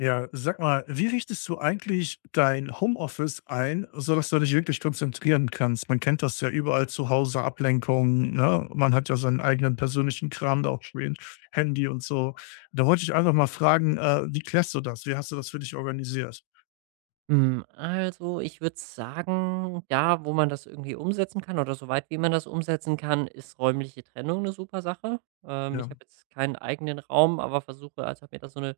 Ja, sag mal, wie richtest du eigentlich dein Homeoffice ein, sodass du dich wirklich konzentrieren kannst? Man kennt das ja überall zu Hause, Ablenkungen, ne? Man hat ja seinen eigenen persönlichen Kram da auch spielen, Handy und so. Da wollte ich einfach mal fragen, wie klärst du das? Wie hast du das für dich organisiert? Hm, also, ich würde sagen, da, wo man das irgendwie umsetzen kann oder soweit, wie man das umsetzen kann, ist räumliche Trennung eine super Sache. Ich Ja. habe jetzt keinen eigenen Raum, aber versuche also, habe mir da so eine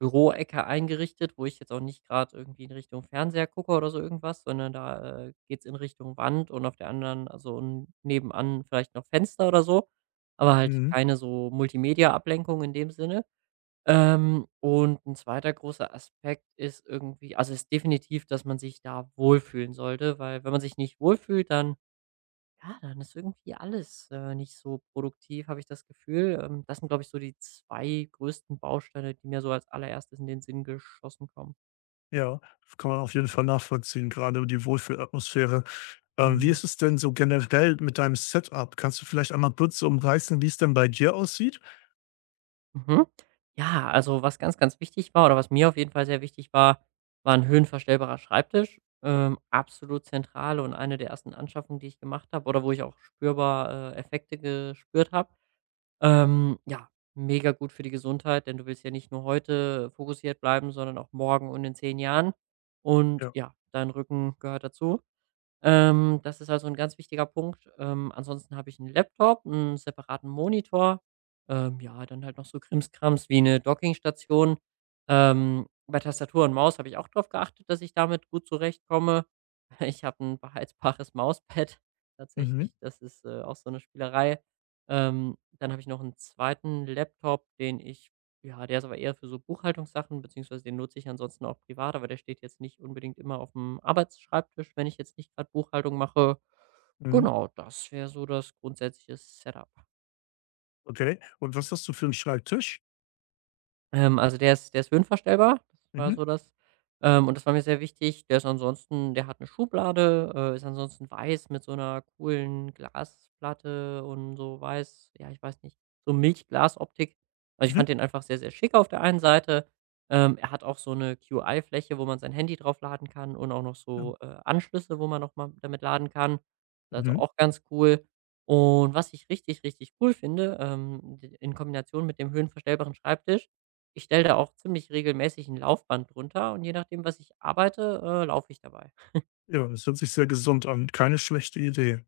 Büroecke eingerichtet, wo ich jetzt auch nicht gerade irgendwie in Richtung Fernseher gucke oder so irgendwas, sondern da, geht's in Richtung Wand und auf der anderen also, n nebenan vielleicht noch Fenster oder so, aber halt Mhm. keine so Multimedia-Ablenkung in dem Sinne. Und ein zweiter großer Aspekt ist irgendwie also, ist definitiv, dass man sich da wohlfühlen sollte, weil wenn man sich nicht wohlfühlt, dann ja, dann ist irgendwie alles, nicht so produktiv, habe ich das Gefühl. Das sind, glaube ich, so die 2 größten Bausteine, die mir so als allererstes in den Sinn geschossen kommen. Ja, kann man auf jeden Fall nachvollziehen, gerade die Wohlfühlatmosphäre. Wie Mhm. ist es denn so generell mit deinem Setup? Kannst du vielleicht einmal kurz so umreißen, wie es denn bei dir aussieht? Mhm. Ja, also was ganz, ganz wichtig war oder was mir auf jeden Fall sehr wichtig war, war ein höhenverstellbarer Schreibtisch. Absolut zentral und eine der ersten Anschaffungen, die ich gemacht habe oder wo ich auch spürbar, Effekte gespürt habe. Ja, mega gut für die Gesundheit, denn du willst ja nicht nur heute fokussiert bleiben, sondern auch morgen und in 10 Jahren. Und Ja. ja, dein Rücken gehört dazu. Das ist also ein ganz wichtiger Punkt. Ansonsten habe ich einen Laptop, einen separaten Monitor, ja, dann halt noch so Krimskrams wie eine Dockingstation. Bei Tastatur und Maus habe ich auch darauf geachtet, dass ich damit gut zurechtkomme. Ich habe ein beheizbares Mauspad Mhm. tatsächlich, das ist, auch so eine Spielerei. Dann habe ich noch einen zweiten Laptop, den ich ja, der ist aber eher für so Buchhaltungssachen, beziehungsweise den nutze ich ansonsten auch privat, aber der steht jetzt nicht unbedingt immer auf dem Arbeitsschreibtisch, wenn ich jetzt nicht gerade Buchhaltung mache. Mhm. Genau, das wäre so das grundsätzliche Setup. Okay. Und was hast du für einen Schreibtisch? Also der ist höhenverstellbar, das war Mhm. so das und das war mir sehr wichtig. Der ist ansonsten, der hat eine Schublade, ist ansonsten weiß mit so einer coolen Glasplatte und so weiß ja, ich weiß nicht, so Milchglasoptik. Also, ich Mhm. fand den einfach sehr, sehr schick auf der einen Seite. Er hat auch so 'ne Qi-Fläche, wo man sein Handy drauf laden kann und auch noch Ja. so, Anschlüsse, wo man noch mal damit laden kann. Das ist Also, Mhm. auch ganz cool. Und was ich richtig, richtig cool finde, in Kombination mit dem höhenverstellbaren Schreibtisch, ich stelle da auch ziemlich regelmäßig ein Laufband drunter und je nachdem, was ich arbeite, laufe ich dabei. Ja, das hört sich sehr gesund an. Keine schlechte Idee.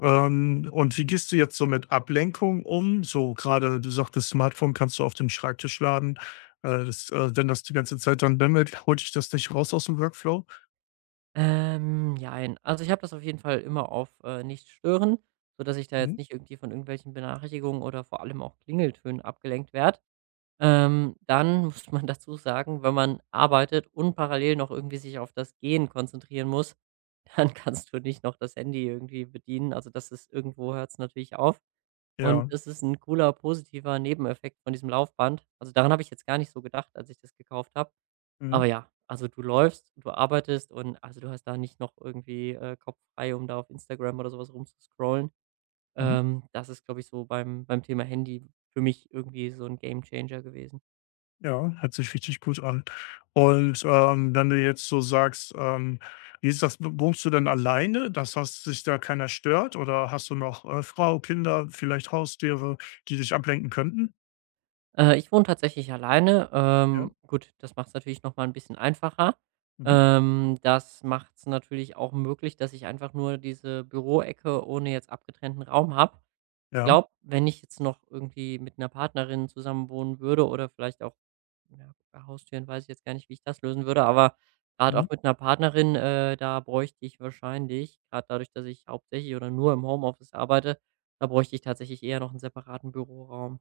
Und wie gehst du jetzt so mit Ablenkung um? So gerade, du sagtest, Smartphone kannst du auf dem Schreibtisch laden. Das Wenn das die ganze Zeit dann bimmelt, holt dich das nicht raus aus dem Workflow? Jein. Also, ich habe das auf jeden Fall immer auf, nicht stören, sodass ich da jetzt Mhm. nicht irgendwie von irgendwelchen Benachrichtigungen oder vor allem auch Klingeltönen abgelenkt werde. Dann muss man dazu sagen, wenn man arbeitet und parallel noch irgendwie sich auf das Gehen konzentrieren muss, dann kannst du nicht noch das Handy irgendwie bedienen. Also, das ist irgendwo hört es natürlich auf. Und Ja. das ist 'n cooler, positiver Nebeneffekt von diesem Laufband. Also, daran habe ich jetzt gar nicht so gedacht, als ich das gekauft habe. Aber Mhm. ja, also, du läufst, du arbeitest und also, du hast da nicht noch irgendwie, Kopf frei, um da auf Instagram oder so was rumzuscrollen. Mhm. Das ist, glaube ich, so beim Thema Handy für mich irgendwie so 'n Gamechanger gewesen. Ja, hört sich richtig gut an. Und, wenn du jetzt so sagst, wie ist das? W wohnst du denn alleine, dass das dich da keiner stört oder hast du noch, Frau, Kinder, vielleicht Haustiere, die dich ablenken könnten? Ich wohne tatsächlich alleine. Ja. Gut, das macht es natürlich noch mal 'n bisschen einfacher. Mhm. Das macht es natürlich auch möglich, dass ich einfach nur diese Büroecke ohne jetzt abgetrennten Raum habe. Ich Ja. glaube, wenn ich jetzt noch irgendwie mit einer Partnerin zusammen wohnen würde oder vielleicht auch ja, bei Haustieren weiß ich jetzt gar nicht, wie ich das lösen würde, aber gerade Mhm. auch mit einer Partnerin, da bräuchte ich wahrscheinlich gerade dadurch, dass ich hauptsächlich oder nur im Homeoffice arbeite, da bräuchte ich tatsächlich eher noch einen separaten Büroraum.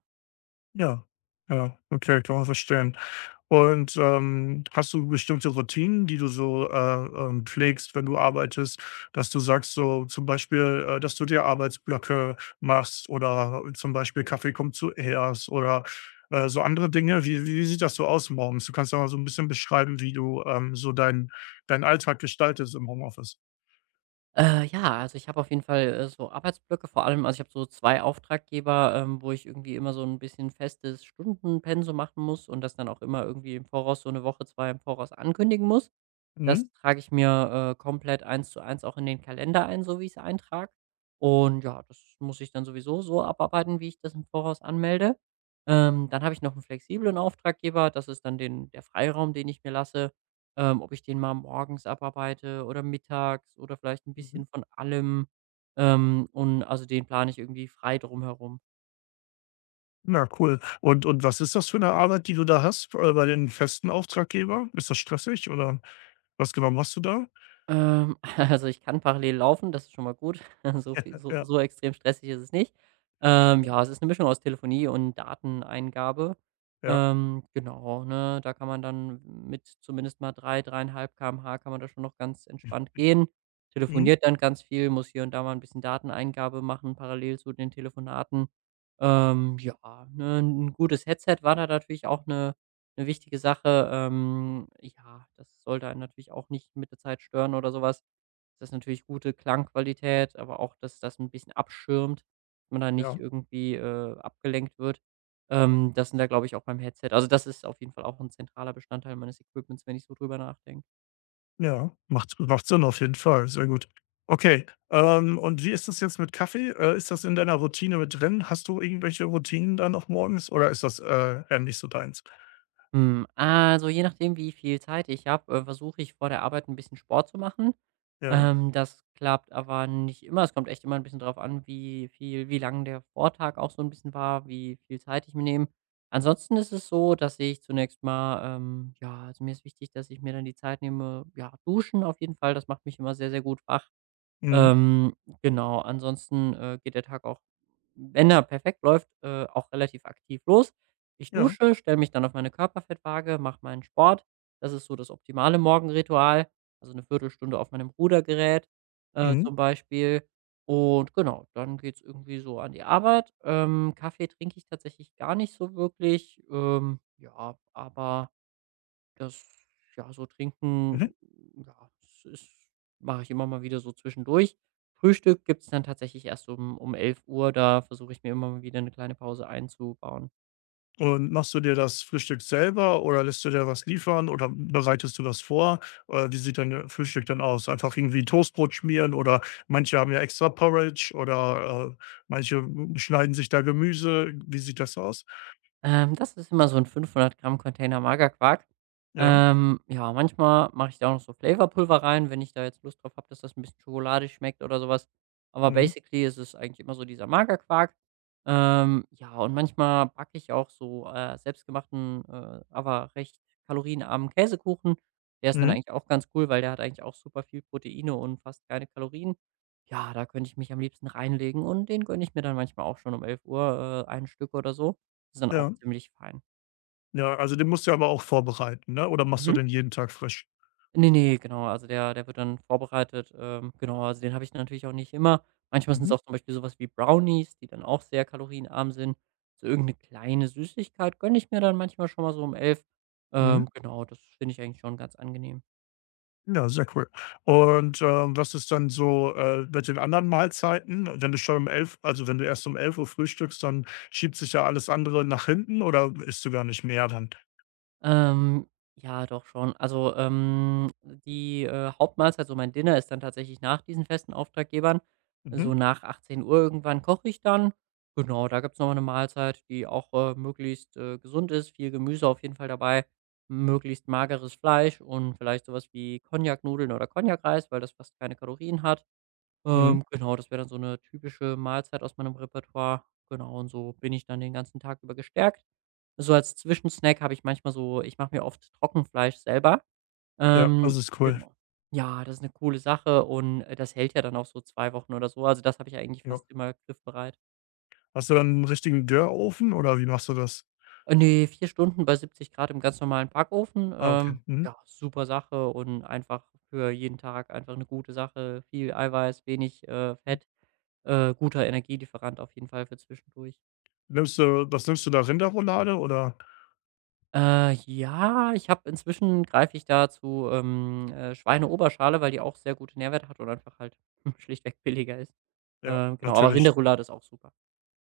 Ja. Ja, okay, kann man verstehen. Und, hast du bestimmte Routinen, die du so, pflegst, wenn du arbeitest, dass du sagst, so zum Beispiel, dass du dir Arbeitsblöcke machst oder zum Beispiel Kaffee kommt zuerst oder, so andere Dinge? Wie sieht das so aus morgens? Du kannst ja mal so ein bisschen beschreiben, wie du, so deinen Alltag gestaltest im Homeoffice. Ja, also ich habe auf jeden Fall, so Arbeitsblöcke, vor allem also ich habe so 2 Auftraggeber, wo ich irgendwie immer so ein bisschen festes Stundenpensum machen muss und das dann auch immer irgendwie im Voraus so eine Woche, 2 im Voraus ankündigen muss. Das Mhm. trage ich mir, komplett eins zu eins auch in den Kalender ein, so wie ich es eintrage. Und ja, das muss ich dann sowieso so abarbeiten, wie ich das im Voraus anmelde. Dann habe ich noch einen flexiblen Auftraggeber. Das ist dann den der Freiraum, den ich mir lasse, ob ich den mal morgens abarbeite oder mittags oder vielleicht ein Mhm. bisschen von allem. Und also, den plane ich irgendwie frei drumherum. Na cool. Und was ist das für eine Arbeit, die du da hast, bei den festen Auftraggeber? Ist das stressig oder was genau machst du da? Ähm, also, ich kann parallel laufen, das ist schon mal gut. So viel, so Ja, so extrem stressig ist es nicht. Ja, es ist eine Mischung aus Telefonie und Dateneingabe. ja, Genau, ne? Da kann man dann mit zumindest mal 3, 3,5 km/h kann man da schon noch ganz entspannt gehen. mhm, Telefoniert dann ganz viel, muss hier und da mal ein bisschen Dateneingabe machen parallel zu den Telefonaten. Ja, ne, 'n gutes Headset war da natürlich auch eine wichtige Sache. Ja, das sollte einen natürlich auch nicht mit der Zeit stören oder sowas. Das ist natürlich gute Klangqualität, aber auch, dass das ein bisschen abschirmt, dass man da nicht ja. irgendwie, abgelenkt wird. Das sind, da glaube ich, auch beim Headset also, das ist auf jeden Fall auch ein zentraler Bestandteil meines Equipments, wenn ich so drüber nachdenke. Ja, macht Sinn auf jeden Fall, sehr gut. Okay, und wie ist das jetzt mit Kaffee? Ist das in deiner Routine mit drin? Hast du irgendwelche Routinen dann auch morgens oder ist das, eher nicht so deins? Hm, also, je nachdem, wie viel Zeit ich habe, versuche ich vor der Arbeit ein bisschen Sport zu machen. Ja. Das klappt aber nicht immer. Es kommt echt immer ein bisschen drauf an, wie lang der Vortag auch so ein bisschen war, wie viel Zeit ich mir nehme. Ansonsten ist es so, dass ich zunächst mal ja also, mir ist wichtig, dass ich mir dann die Zeit nehme, ja, duschen auf jeden Fall, das macht mich immer sehr, sehr gut wach. Mhm. Ähm, genau, ansonsten, geht der Tag auch, wenn er perfekt läuft, auch relativ aktiv los. Ich Ja. dusche, stelle mich dann auf meine Körperfettwaage, mache meinen Sport. Das ist so das optimale Morgenritual. Also eine Viertelstunde auf meinem Rudergerät, Mhm. zum Beispiel. Und genau, dann geht's irgendwie so an die Arbeit. Kaffee trinke ich tatsächlich gar nicht so wirklich, ja, aber das ja, so Mhm. trinken, hm, ja, es ist, mache ich immer mal wieder so zwischendurch. Frühstück gibt's dann tatsächlich erst um 11 Uhr, da versuche ich mir immer mal wieder eine kleine Pause einzubauen. Und machst du dir das Frühstück selber oder lässt du dir was liefern oder bereitest du was vor? Oder wie sieht dein Frühstück dann aus? Einfach irgendwie Toastbrot schmieren oder manche haben ja extra Porridge oder manche schneiden sich da Gemüse. Wie sieht das aus? Das ist immer so ein 500 Gramm Container Magerquark. Ja. Ja, manchmal mache ich da auch noch so Flavorpulver rein, wenn ich da jetzt Lust drauf habe, dass das ein bisschen schokoladig schmeckt oder sowas. Aber Mhm. basically ist es eigentlich immer so dieser Magerquark. Ja, und manchmal backe ich auch so, selbstgemachten, aber recht kalorienarmen Käsekuchen. Der ist dann Mhm. eigentlich auch ganz cool, weil der hat eigentlich auch super viel Proteine und fast keine Kalorien. Ja, da könnte ich mich am liebsten reinlegen und den gönne ich mir dann manchmal auch schon um 11:00, ein Stück oder so. Ist dann auch Ja. ziemlich fein. Ja, also den musst du aber auch vorbereiten, ne? Oder machst du Mhm. den jeden Tag frisch? Ne, ne, genau, also der wird dann vorbereitet, genau, also den habe ich natürlich auch nicht immer. Manchmal sind es Mhm. auch zum Beispiel sowas wie Brownies, die dann auch sehr kalorienarm sind. So irgendeine kleine Süßigkeit gönne ich mir dann manchmal schon mal so um elf. Mhm. Genau, das finde ich eigentlich schon ganz angenehm. Ja, sehr cool. Und, was ist dann so, mit den anderen Mahlzeiten? Wenn du schon um 11 also, wenn du erst um 11 Uhr frühstückst, dann schiebt sich ja alles andere nach hinten oder isst du gar nicht mehr dann? Ähm, ja, doch schon. Also, die, Hauptmahlzeit, so mein Dinner ist dann tatsächlich nach diesen festen Auftraggebern. Mhm, So nach 18 Uhr irgendwann koche ich dann. Genau, da gibt's noch mal eine Mahlzeit, die auch, möglichst, gesund ist, viel Gemüse auf jeden Fall dabei, möglichst mageres Fleisch und vielleicht sowas wie Cognac-Nudeln oder Cognac-Reis, weil das fast keine Kalorien hat. mhm. Genau, das wäre dann so eine typische Mahlzeit aus meinem Repertoire. Genau, und so bin ich dann den ganzen Tag über gestärkt. So als Zwischensnack habe ich manchmal so, ich mache mir oft Trockenfleisch selber. Ja, das ist Okay, cool. genau. Ja, das ist eine coole Sache und, das hält ja dann auch so 2 Wochen oder so. Also, das habe ich eigentlich Ja. fast immer griffbereit. Hast du dann einen richtigen Rührofen oder wie machst du das? Ne, 4 Stunden bei 70 Grad im ganz normalen Backofen. Ah, okay. Mhm. Ja, super Sache und einfach für jeden Tag einfach eine gute Sache. Viel Eiweiß, wenig, Fett, guter Energielieferant auf jeden Fall für zwischendurch. Nimmst du da, Rinderroulade oder? Ja, ich habe inzwischen greife ich da zu, Schweineoberschale, weil die auch sehr gute Nährwerte hat und einfach halt schlichtweg billiger ist. Ja, Genau, aber natürlich. Rinderroulade ist auch super.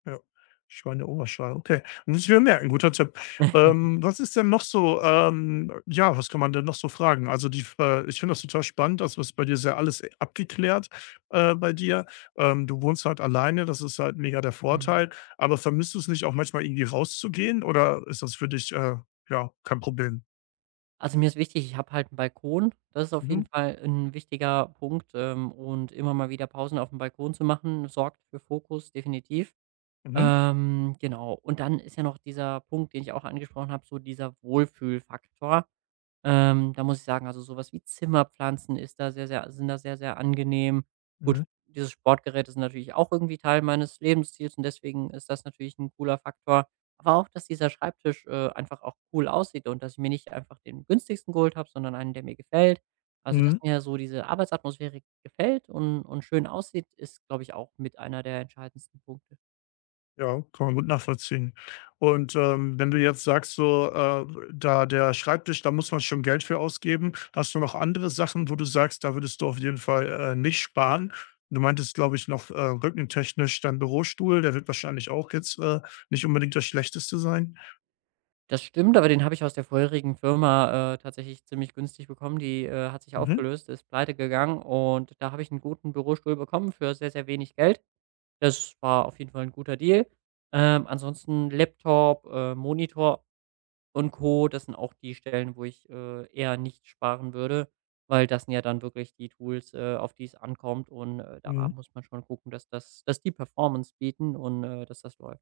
Ja, Schweineoberschenkel, okay. Muss ich mir merken, guter Tipp. Was ist denn noch so ja, was kann man denn noch so fragen? Also, die ich finde das total spannend, das was bei dir sehr alles abgeklärt, bei dir. Du wohnst halt alleine, das ist halt mega der Mhm. Vorteil. Aber vermisst du es nicht auch manchmal irgendwie rauszugehen oder ist das für dich, ja, kein Problem? Also, mir ist wichtig, ich habe halt einen Balkon. Das ist auf jeden Mhm, Fall ein wichtiger Punkt, und immer mal wieder Pausen auf dem Balkon zu machen, sorgt für Fokus, definitiv. mhm, Genau. Und dann ist ja noch dieser Punkt, den ich auch angesprochen habe, so dieser Wohlfühlfaktor. Da muss ich sagen, also, sowas wie Zimmerpflanzen ist da sehr, sehr sind da sehr, sehr angenehm. mhm, Gut, diese Sportgeräte sind natürlich auch irgendwie Teil meines Lebensstils und deswegen ist das natürlich ein cooler Faktor. Aber auch, dass dieser Schreibtisch, einfach auch cool aussieht und dass ich mir nicht einfach den günstigsten geholt habe, sondern einen, der mir gefällt. Also, dass mhm. mir so diese Arbeitsatmosphäre gefällt und schön aussieht, ist, glaube ich, auch mit einer der entscheidendsten Punkte. Ja, kann man gut nachvollziehen. Und, wenn du jetzt sagst, so, da der Schreibtisch, da muss man schon Geld für ausgeben. Hast du noch andere Sachen, wo du sagst, da würdest du auf jeden Fall, nicht sparen? Du meintest, glaube ich, noch, rückentechnisch dein Bürostuhl, der wird wahrscheinlich auch jetzt, nicht unbedingt das Schlechteste sein. Das stimmt, aber den habe ich aus der vorherigen Firma, tatsächlich ziemlich günstig bekommen. Die, hat sich Mhm. aufgelöst, ist pleite gegangen und da habe ich einen guten Bürostuhl bekommen für sehr, sehr wenig Geld. Das war auf jeden Fall ein guter Deal. Ansonsten Laptop, Monitor und Co., das sind auch die Stellen, wo ich, eher nicht sparen würde, weil das sind ja dann wirklich die Tools, auf die es ankommt und, da Mhm. muss man schon gucken, dass die Performance bieten und, dass das läuft.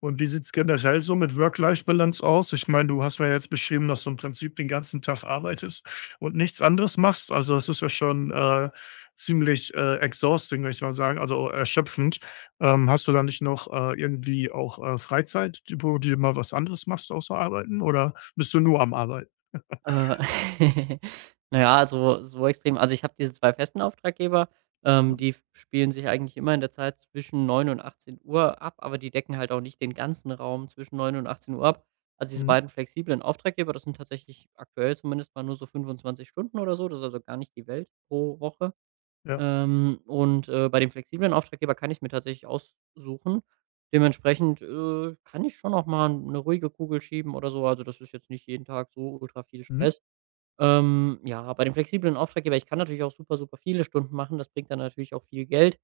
Und wie sieht es generell so mit Work-Life-Balance aus? Ich meine, du hast mir ja jetzt beschrieben, dass du im Prinzip den ganzen Tag arbeitest und nichts anderes machst. Also, das ist ja schon, ziemlich, exhausting, würde ich mal sagen, also erschöpfend. Hast du da nicht noch, irgendwie auch, Freizeit, wo du mal was anderes machst außer Arbeiten oder bist du nur am Arbeiten? Äh, na ja, also, so extrem ich habe diese 2 festen Auftraggeber, Ja. die f spielen sich eigentlich immer in der Zeit zwischen 9 und 18 Uhr ab, aber die decken halt auch nicht den ganzen Raum zwischen 9 und achtzehn Uhr ab. Also, diese Mhm. beiden flexiblen Auftraggeber, das sind tatsächlich aktuell zumindest mal nur so 25 Stunden oder so. Das ist also gar nicht die Welt pro Woche. Ja. Bei dem flexiblen Auftraggeber kann ich mir tatsächlich aussuchen. Dementsprechend, kann ich schon auch mal eine ruhige Kugel schieben oder so. Also, das ist jetzt nicht jeden Tag so ultra viel Mhm. Stress. Ja, bei dem flexiblen Auftraggeber, ich kann natürlich auch super, super viele Stunden machen, das bringt dann natürlich auch viel Geld.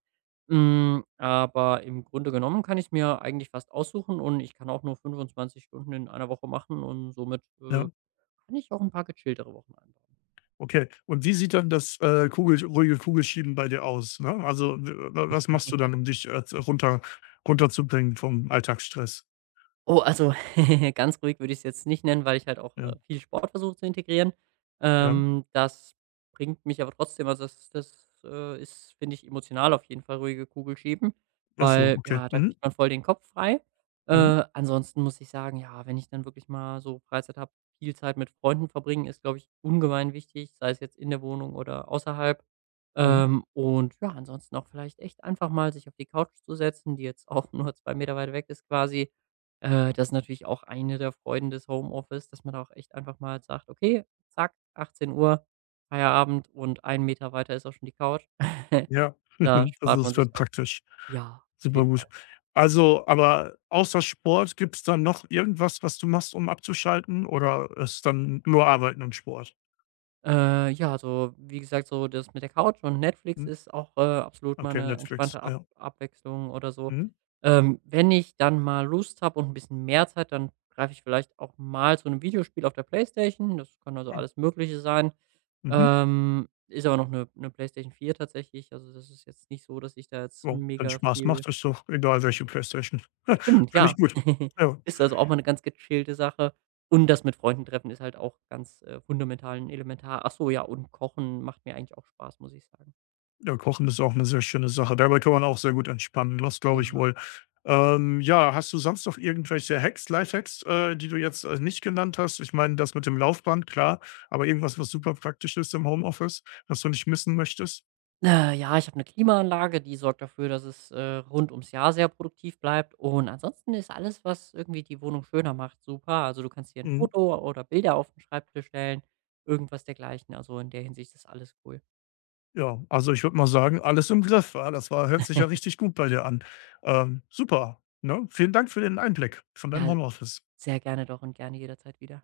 Hm, aber im Grunde genommen kann ich es mir eigentlich fast aussuchen und ich kann auch nur 25 Stunden in einer Woche machen und somit, Ja. kann ich auch ein paar gechilltere Wochen. Okay. Und wie sieht dann das, Kugel ruhige Kugelschieben bei dir aus, ne? Also, w wa was machst du dann, um dich, z runter runterzubringen vom Alltagsstress? Oh, also ganz ruhig würde ich es jetzt nicht nennen, weil ich halt auch, Ja, viel Sport versuche zu integrieren. ja. Das bringt mich aber trotzdem, also das ist, finde ich, emotional auf jeden Fall ruhige Kugelschieben, Ach so, weil, okay. ja, da Mhm, kriegt man voll den Kopf frei. mhm, Ansonsten muss ich sagen, ja, wenn ich dann wirklich mal so Freizeit habe, viel Zeit mit Freunden verbringen ist, glaube ich, ungemein wichtig, sei es jetzt in der Wohnung oder außerhalb. mhm. Ansonsten auch vielleicht echt einfach mal sich auf die Couch zu setzen, die jetzt auch nur 2 Meter weit weg ist quasi. Das ist natürlich auch eine der Freuden des Homeoffice, dass man da auch echt einfach mal sagt: „Okay, zack, 18 Uhr Feierabend und 1 Meter weiter ist auch schon die Couch.“ Ja, Da also, spart das man ist sich dann auch, praktisch. ja, auf Super jeden gut. Fall. Also, aber außer Sport gibt's dann noch irgendwas, was du machst, um abzuschalten oder ist dann nur Arbeiten und Sport? Ja, also, wie gesagt, so das mit der Couch und Netflix Mhm, ist auch, absolut mal okay, 'ne Netflix, entspannte Ab ja. Abwechslung oder so. Mhm, Wenn ich dann mal Lust habe und ein bisschen mehr Zeit, dann greife ich vielleicht auch mal zu einem Videospiel auf der Playstation. Das kann also ah, alles Mögliche sein. mhm. Ist aber noch eine PlayStation 4 tatsächlich. Also, das ist jetzt nicht so, dass ich da jetzt Ja, wenn mega Spaß viel. macht, ist doch egal welche Playstation. Stimmt, Finde ja. ich gut. Ja. Ist also auch mal eine ganz gechillte Sache. Und das mit Freunden treffen ist halt auch ganz, fundamental und elementar. Ach so, ja, und Kochen macht mir eigentlich auch Spaß, muss ich sagen. Ja, Kochen ist auch eine sehr schöne Sache. Dabei kann man auch sehr gut entspannen. Das glaube ich Ja. wohl. Ja, hast du sonst noch irgendwelche Hacks, Lifehacks, die du jetzt, nicht genannt hast? Ich meine, das mit dem Laufband, klar, aber irgendwas, was super praktisch ist im Homeoffice, was du nicht missen möchtest? Ja, Ich habe eine Klimaanlage, die sorgt dafür, dass es, rund ums Jahr sehr produktiv bleibt, und ansonsten ist alles, was irgendwie die Wohnung schöner macht, super. Also, du kannst hier ein Mhm. Foto oder Bilder auf 'n Schreibtisch stellen, irgendwas dergleichen. Also, in der Hinsicht ist alles cool. Ja, also, ich würde mal sagen, alles im Griff, ja. Das war hört sich ja richtig gut bei dir an. Super, ne? Vielen Dank für den Einblick von deinem Ja, Homeoffice. sehr gerne doch und gerne jederzeit wieder.